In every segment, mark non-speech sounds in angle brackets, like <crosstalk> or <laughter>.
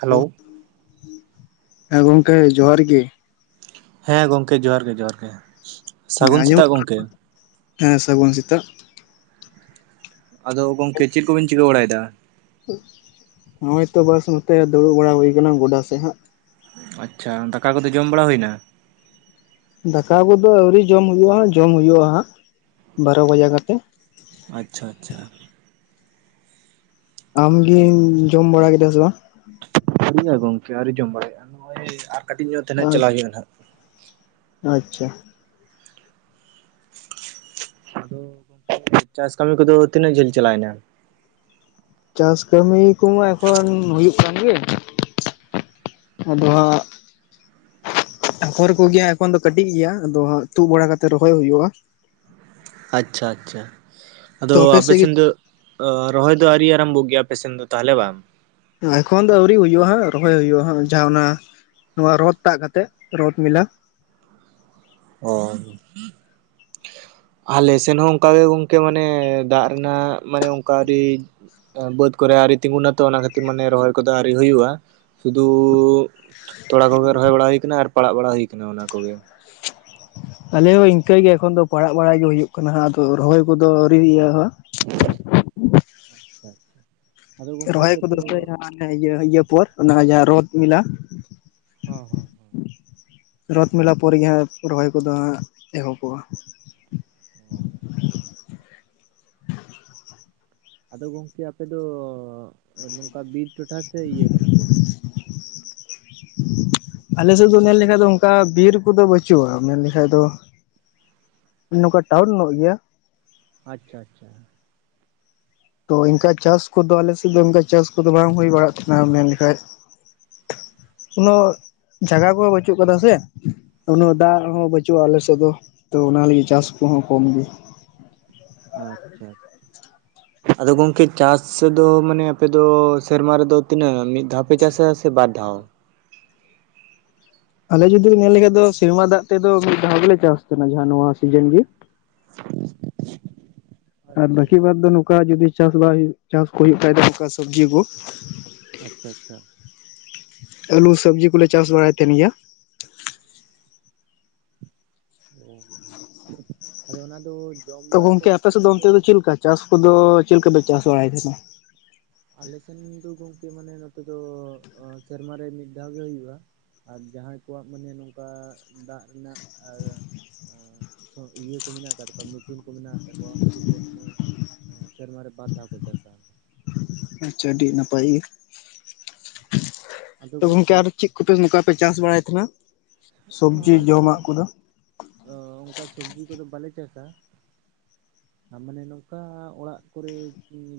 Hello <inaudible> ᱦᱮᱸ ᱜᱚᱝᱠᱮ ᱡᱚᱦᱟᱨ ᱜᱮ᱾ ᱦᱮᱸ ᱜᱚᱝᱠᱮ, ᱡᱚᱦᱟᱨ ᱜᱮ, ᱡᱚᱦᱟᱨ ᱜᱮ᱾ ᱦᱮᱸ ᱥᱟᱹᱜᱩᱱ ᱥᱮᱛᱟᱜ ᱟᱸᱡᱚᱢᱚᱜ ᱜᱚᱝᱠᱮ <inaudible> ᱦᱮᱸ, ᱥᱟᱹᱜᱩᱱ ᱥᱮᱛᱟᱜ᱾ ᱟᱫᱚ ᱜᱚᱝᱠᱮ ᱪᱤᱫ ᱠᱩᱵᱤᱱ ᱪᱤᱠᱟᱹ ᱵᱟᱲᱟᱭ ᱫᱟ? <inaudible> ᱱᱚᱜ-ᱚᱭ ᱛᱚ ᱵᱟᱥ ᱱᱚᱛᱮ ᱫᱩᱲᱩᱵ ᱵᱟᱲᱟ ᱦᱩᱭ ᱠᱟᱱᱟ ᱜᱚᱰᱟ ᱥᱮᱜ ᱦᱟᱸᱜ᱾ ᱟᱪᱪᱷᱟ, ᱫᱟᱠᱟ ᱠᱚᱫᱚ ᱡᱚᱢ ᱵᱟᱲᱟ ᱦᱩᱭ ᱱᱟ᱾ ᱫᱟᱠᱟ ᱠᱩᱫᱚ ᱟᱹᱣᱨᱤ ᱡᱚᱢ ᱦᱩᱭᱩᱜ-ᱟ ᱦᱟᱸᱜ ᱡᱚᱢ ᱦᱩᱭᱩᱜ-ᱟ ᱦᱟᱸᱜ ᱵᱟᱨᱚ ᱵᱟᱡᱟ ᱠᱟᱛᱮ᱾ ᱟᱪᱪᱷᱟ, ᱟᱪᱷᱟ᱾ ᱟᱢ ᱜᱤᱢ ᱡᱚᱢ ᱵᱟᱲᱟ ᱠᱤᱫᱟ ᱥᱮ ᱵᱟ? <inaudible> ᱜᱚᱝᱠᱮ ᱟᱹᱣᱨᱤ ᱡᱚᱢ ᱵᱟᱲᱟᱭ ᱦᱩᱭᱩᱜ-ᱟ ᱱᱚᱜ-ᱚᱭ ᱟᱨ ᱠᱟᱹᱴᱤᱡ ᱧᱚᱜ ᱛᱮ ᱱᱟᱦᱟᱸᱜ ᱵᱟᱝ ᱪᱟᱞᱟᱣ ᱦᱩᱭᱩᱜ-ᱟ ᱱᱟᱦᱟᱸᱜ᱾ ᱟᱪᱪᱷᱟ᱾ <inaudible> ᱪᱟᱥ ᱠᱟᱹᱢᱤ ᱠᱚᱫᱟ ᱛᱤᱱᱟᱹᱜ ᱡᱷᱟᱹᱞ ᱪᱟᱞᱟᱭ ᱱᱟ? ᱪᱟᱥ ᱠᱟᱹᱢᱤ ᱠᱩᱢᱟ ᱮᱠᱷᱚᱱ ᱦᱩᱭᱩᱜ ᱠᱟᱱ ᱜᱮ᱾ <inaudible> ᱟᱫᱚ ᱦᱟᱸᱜ᱾ <inaudible> ᱟᱯᱷᱚᱨ ᱠᱩᱜᱤ ᱦᱟᱸᱜ ᱮᱠᱷᱚᱱ ᱫᱚ ᱠᱟᱹᱴᱤᱡ ᱜᱤᱭᱟ ᱟᱫᱚ ᱦᱟᱸᱜ ᱛᱩᱜ ᱵᱟᱲᱟ ᱠᱟᱛᱮᱜ ᱨᱚᱦᱚᱭ ᱦᱩᱭᱩᱜ-ᱟ᱾ ᱟᱪᱷᱟ ᱟᱪᱷᱟ ᱛᱚ ᱟᱫᱚ ᱟᱯᱮ ᱥᱮᱫ ᱜᱮ ᱥᱮᱱ ᱫᱚᱼᱼ ᱚ ᱨᱚᱦᱚᱭ ᱫᱚ ᱟᱹᱣᱨᱤ ᱟᱨᱟᱢᱵᱩᱜ ᱜᱮᱭᱟ ᱟᱯᱮ ᱥᱮᱱ ᱫᱚ ᱛᱟᱦᱚᱞᱮ ᱵᱟᱝ ᱮᱠᱷᱚᱱ ᱫᱚ ᱟᱹᱣᱨᱤ ᱦᱩᱭᱩᱜ-ᱟ ᱦᱟᱸᱜ ᱨᱚᱦᱚᱭ ᱦᱩᱭᱩᱜ-ᱟ ᱦᱟᱸᱜ ᱡᱟᱦᱟᱸ ᱚᱱᱟᱼᱼ ᱱᱚᱶᱟ ᱨᱚᱛ ᱛᱟᱜ ᱠᱟᱛᱮᱫ ᱨᱚᱛᱷ ᱢᱮᱞᱟ ᱚᱢ᱾ ᱟᱞᱮ ᱥᱮᱱ ᱦᱚᱸ ᱚᱱᱠᱟ ᱜᱮ ᱜᱚᱝᱠᱮ ᱢᱟᱱᱮ ᱫᱟᱜ ᱨᱮᱱᱟᱜ᱾ ᱢᱟᱱᱮ ᱚᱱᱠᱟ ᱟᱰᱤᱡ ᱮ ᱵᱟᱹᱛ ᱠᱚᱨᱮ ᱟᱣᱨᱤ ᱛᱤᱸᱜᱩᱱᱟ ᱛᱚ ᱚᱱᱟ ᱠᱷᱟᱹᱛᱤᱨ ᱢᱟᱱᱮ ᱨᱚᱦᱚᱭ ᱠᱚᱫᱚ ᱟᱣᱨᱤ ᱦᱩᱭᱩᱜ-ᱟ᱾ ᱥᱩᱫᱩ ᱛᱚᱲᱟ ᱠᱚ ᱜᱮ ᱨᱚᱦᱚᱭ ᱵᱟᱲᱟ ᱦᱩᱭ ᱠᱟᱱᱟ, ᱟᱨ ᱯᱟᱲᱟᱜ ᱵᱟᱲᱟ ᱦᱩᱭ ᱠᱟᱱᱟ ᱚᱱᱟ ᱠᱚ ᱜᱮ᱾ ᱟᱞᱮ ᱚ ᱤᱱᱠᱟᱹ ᱜᱮ ᱮᱠᱷᱚᱱ ᱫᱚ ᱯᱟᱲᱟᱜ ᱵᱟᱲᱟᱭ ᱜᱮ ᱦᱩᱭᱩᱜ ᱠᱟᱱᱟ ᱦᱟᱸᱜ ᱟᱫᱚ ᱨᱚᱦᱚᱭ ᱠᱩ ᱫᱚ ᱟᱹᱣᱨᱤ <unintelligible> ᱦᱟ <inaudible> ᱟᱫᱚ ᱜᱚᱝᱠᱮ ᱨᱚᱦᱚᱭ ᱟᱯᱮ ᱠᱚ ᱫᱚ <inaudible> ᱤᱭᱟᱹ ᱯᱚᱨ ᱚᱱᱟ ᱡᱟᱦᱟᱸ ᱨᱚᱛ ᱢᱮᱞᱟ᱾ ᱦᱚ ᱦᱚᱸ᱾ ᱨᱚᱛ ᱢᱮᱞᱟ ᱯᱚᱨ ᱜᱮ ᱦᱟᱸᱜ ᱨᱚᱦᱚᱭ ᱠᱩᱫᱚ ᱦᱟᱸᱜ ᱮᱦᱚᱵᱯᱚᱜ-ᱟ᱾ <unintelligible> ᱟᱫᱚ ᱜᱚᱝᱠᱮ ᱟᱯᱮ ᱫᱚᱻ᱾ ᱚ ᱱᱚᱝᱠᱟ ᱵᱤᱨ ᱴᱚᱴᱷᱟ ᱥᱮ ᱤᱭᱟᱹ ᱠᱟᱱᱟ ᱯᱮ? <inaudible> ᱟᱞᱮ ᱥᱮᱫ ᱫᱚ ᱱᱮᱞ ᱞᱮᱠᱷᱟᱡ ᱫᱚ ᱚᱱᱠᱟ ᱵᱤᱨ ᱠᱩᱫᱚ ᱵᱟᱹᱪᱩᱜ-ᱟ ᱢᱮᱱ ᱞᱤᱠᱷᱟᱡ ᱫᱚᱼᱼ ᱟ ᱱᱩᱝᱠᱟ ᱴᱟᱣᱩᱱ ᱱᱚᱜ ᱜᱤᱭᱟ᱾ ᱟᱪᱷᱟ ᱟᱪᱷᱟ᱾ ᱛᱚ ᱤᱱᱠᱟ ᱪᱟᱥ ᱠᱩᱫᱚ ᱟᱞᱮ ᱥᱮᱫ ᱫᱚ ᱤᱱᱠᱟ ᱪᱟᱥ ᱠᱩᱫᱚ ᱵᱟᱝ ᱦᱩᱭ ᱵᱟᱲᱟᱜ ᱛᱷᱮᱱᱟ ᱢᱮᱱ ᱞᱤᱠᱷᱟᱡᱼᱼ ᱠᱚᱱᱚ ᱡᱟᱭᱜᱟ ᱠᱩ ᱦᱚᱸ ᱵᱟᱹᱪᱩᱜ ᱠᱟᱫᱟ ᱥᱮ᱾ ᱩᱱᱟᱹᱜ ᱫᱟᱜ ᱦᱚᱸ ᱵᱟᱹᱪᱩᱜ-ᱟ ᱟᱞᱮ ᱥᱮᱫ ᱫᱚ ᱛᱚ ᱚᱱᱟ ᱞᱟᱹᱜᱤᱫ ᱪᱟᱥ ᱠᱩᱦᱚᱸ ᱠᱚᱢ ᱜᱤ᱾ ᱟᱪᱪᱷᱟ <unintelligible> ᱟᱫᱚ ᱜᱚᱝᱠᱮ ᱪᱟᱥ ᱫᱚ ᱢᱟᱱᱮ ᱟᱯᱮ ᱫᱚ ᱥᱮᱨᱢᱟ ᱨᱮᱫᱚ ᱛᱤᱱᱟᱹᱜ ᱢᱤᱫᱼᱼ ᱫᱷᱟᱣ ᱯᱮ ᱪᱟᱥᱟ ᱥᱮ ᱵᱟᱨ ᱫᱷᱟᱣ? ᱟᱞᱮ ᱡᱩᱫᱤ ᱧᱮᱞ ᱞᱤᱠᱷᱟᱡ ᱫᱚ ᱥᱮᱨᱢᱟ ᱫᱟᱜ ᱛᱮᱫᱚ ‌ᱢᱤᱫ ᱫᱷᱟᱣ ᱜᱤᱞᱮ ᱪᱟᱥ ᱛᱮᱦᱮᱱᱟ ᱡᱟᱦᱟᱸ ᱱᱩᱶᱟ ᱥᱤᱡᱟᱹᱱ ᱜᱤ᱾ ᱟᱨ ᱟᱪᱪᱷᱟ ᱵᱟᱹᱠᱤ ᱵᱟᱫᱽ ᱫᱚ ᱱᱩᱠᱟ ᱡᱩᱫᱤ ᱪᱟᱥ ᱵᱟᱭ ᱪᱟᱥ ᱠᱚ ᱦᱩᱭᱩᱜ ᱠᱷᱟᱡ ᱫᱚ ᱱᱚᱝᱠᱟ ᱥᱟᱹᱵᱽᱡᱤ ᱠᱩ᱾ ᱟᱪᱷᱟ ᱪᱟᱜ᱾ ᱟᱹᱞᱩ ᱥᱟᱹᱵᱽᱡᱤ ᱠᱚᱞᱮ ᱪᱟᱥ ᱵᱟᱲᱟᱭ ᱛᱮᱦᱮᱱ ᱜᱤᱭᱟ᱾ ᱚᱸ ᱟᱫᱚ ᱚᱱᱟ ᱫᱚ᱾ ᱡᱚᱢ ᱛᱚ ᱵᱟᱲᱟ ᱠᱚ ᱜᱚᱝᱠᱮ ᱟᱯᱮ ᱠᱷᱟᱹᱛᱤᱨ ᱥᱮᱫ ᱫᱚ ᱛᱮ ᱚᱱᱛᱮ ᱫᱚ ᱪᱤᱫ ᱞᱤᱠᱟ ᱪᱟᱥ ᱠᱩᱫᱚ ᱪᱮᱜ ᱞᱮᱠᱟ ᱯᱮ ᱪᱟᱥ ᱵᱟᱲᱟᱭ ᱛᱮᱦᱮᱸᱱᱟ? ᱟᱞᱮ ᱥᱮᱱ ᱫᱚ ᱜᱚᱝᱠᱮ ᱢᱟᱱᱮ ᱱᱚᱛᱮ ᱫᱚ ᱚ ᱥᱮᱨᱢᱟ ᱨᱮ ᱢᱤᱫ ᱫᱷᱟᱣ ᱜᱮ ᱦᱩᱭᱩᱜ-ᱟ᱾ ᱟᱨ ᱡᱟᱦᱟᱸᱭ ᱠᱚᱣᱟᱜ ᱢᱟᱱᱮ ᱱᱩᱝᱠᱟ ᱫᱟᱜ ᱨᱮᱱᱟᱜ ᱟᱨ ᱟᱸᱼᱼ ᱚᱸ ᱤᱭᱟᱹ ᱠᱚ ᱢᱮᱱᱟᱜ ᱟᱠᱟᱫ ᱛᱟᱠᱚᱣᱟ ᱢᱤᱥᱤᱱ ᱠᱚ ᱢᱮᱱᱟᱜ ᱛᱟᱠᱚᱣᱟ ᱩᱱᱠᱩ ᱫᱚ ᱢᱟᱱᱮ᱾ ᱥᱮᱨᱢᱟᱨᱮ ᱵᱟᱨ ᱫᱷᱟᱣ ᱠᱚ ᱪᱟᱥᱼᱟ᱾ ᱟᱪᱪᱷᱟ ᱟᱹᱰᱤ ᱱᱟᱯᱟᱭ ᱜᱮ᱾ᱛᱚ ᱜᱚᱝᱠᱮ ᱟᱨ ᱪᱮᱫ ᱠᱚᱯᱟᱥ ᱱᱚᱝᱠᱟ ᱯᱮ ᱪᱟᱥ ᱵᱟᱲᱟᱭ ᱛᱟᱦᱮᱱᱟ᱾ ᱦᱚᱸ ᱥᱚᱵᱽᱡᱤ ᱟᱞᱮ ᱫᱚ ᱡᱚᱢᱟᱜ ᱠᱚᱫᱚ ᱚᱱᱠᱟ ᱥᱚᱵᱡᱤ ᱠᱚᱫᱚ ᱵᱟᱞᱮ ᱪᱟᱥᱼᱟ᱾ <inaudible> ᱟᱨ ᱢᱟᱱᱮ ᱱᱚᱝᱠᱟ ᱚᱲᱟᱜ ᱠᱚᱨᱮ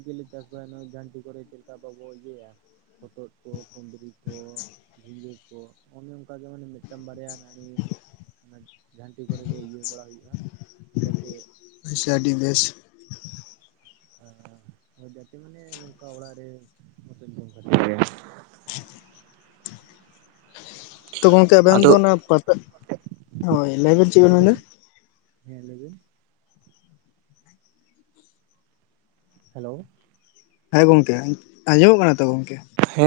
ᱜᱮᱞᱮ ᱪᱟᱥ ᱵᱟᱲᱟᱭᱟ ᱱᱚᱜᱼᱚᱭ ᱡᱷᱟᱹᱱᱴᱤ ᱠᱚᱨᱮ ᱪᱮᱫ ᱞᱮᱠᱟ ᱵᱟᱵᱚ ᱤᱭᱟᱹᱭᱟ ᱦᱚᱛᱚᱫ ᱠᱚ ᱠᱩᱸᱫᱽᱨᱤ ᱠᱚ ᱡᱷᱤᱸᱜᱟᱹ ᱠᱚ ᱚᱱᱮ ᱚᱱᱠᱟ ᱜᱮ ᱢᱟᱱᱮ ᱢᱤᱫᱴᱮᱱ ᱢᱤᱫᱴᱟᱝ ᱵᱟᱨᱭᱟ ᱱᱟᱹᱲᱤ ᱚᱱᱟ ᱡᱷᱟᱱᱴᱤ ᱠᱚᱨᱮ ᱜᱮ ᱤᱭᱟᱹ ᱵᱟᱲᱟ ᱦᱩᱭᱩᱜᱼᱟ ᱪᱤᱠᱟᱹᱛᱮ ᱟᱪᱪᱷᱟ ᱟᱹᱰᱤ ᱵᱮᱥ᱾ ᱡᱟᱛᱮ ᱢᱟᱱᱮ ᱱᱚᱝᱠᱟ ᱚᱲᱟᱜ ᱨᱮ᱾ ᱟᱫᱚ ᱪᱮᱫ ᱵᱮᱱ ᱪᱤᱠᱟᱭᱟ? ᱛᱚ ᱜᱚᱢᱠᱮ ᱟᱵᱮᱱ ᱟᱫᱚ ᱫᱚ ᱚᱱᱟ ᱯᱟᱛᱟ᱾ ᱦᱳᱭ ᱞᱟᱹᱭᱵᱤᱱ ᱦᱮᱸ ᱪᱮᱫ ᱵᱮᱱ ᱞᱟᱹᱭ ᱢᱮᱱᱫᱟ? ᱵᱤᱱ ᱦᱮᱸ ᱞᱟᱹᱭᱵᱤᱱ ᱦᱮᱞᱳ ᱦᱮᱸ ᱜᱚᱝᱠᱮ᱾ ᱟᱸᱡᱚᱢᱚᱜ ᱠᱟᱱᱟ ᱛᱚ ᱜᱚᱝᱠᱮ? ᱦᱮᱸ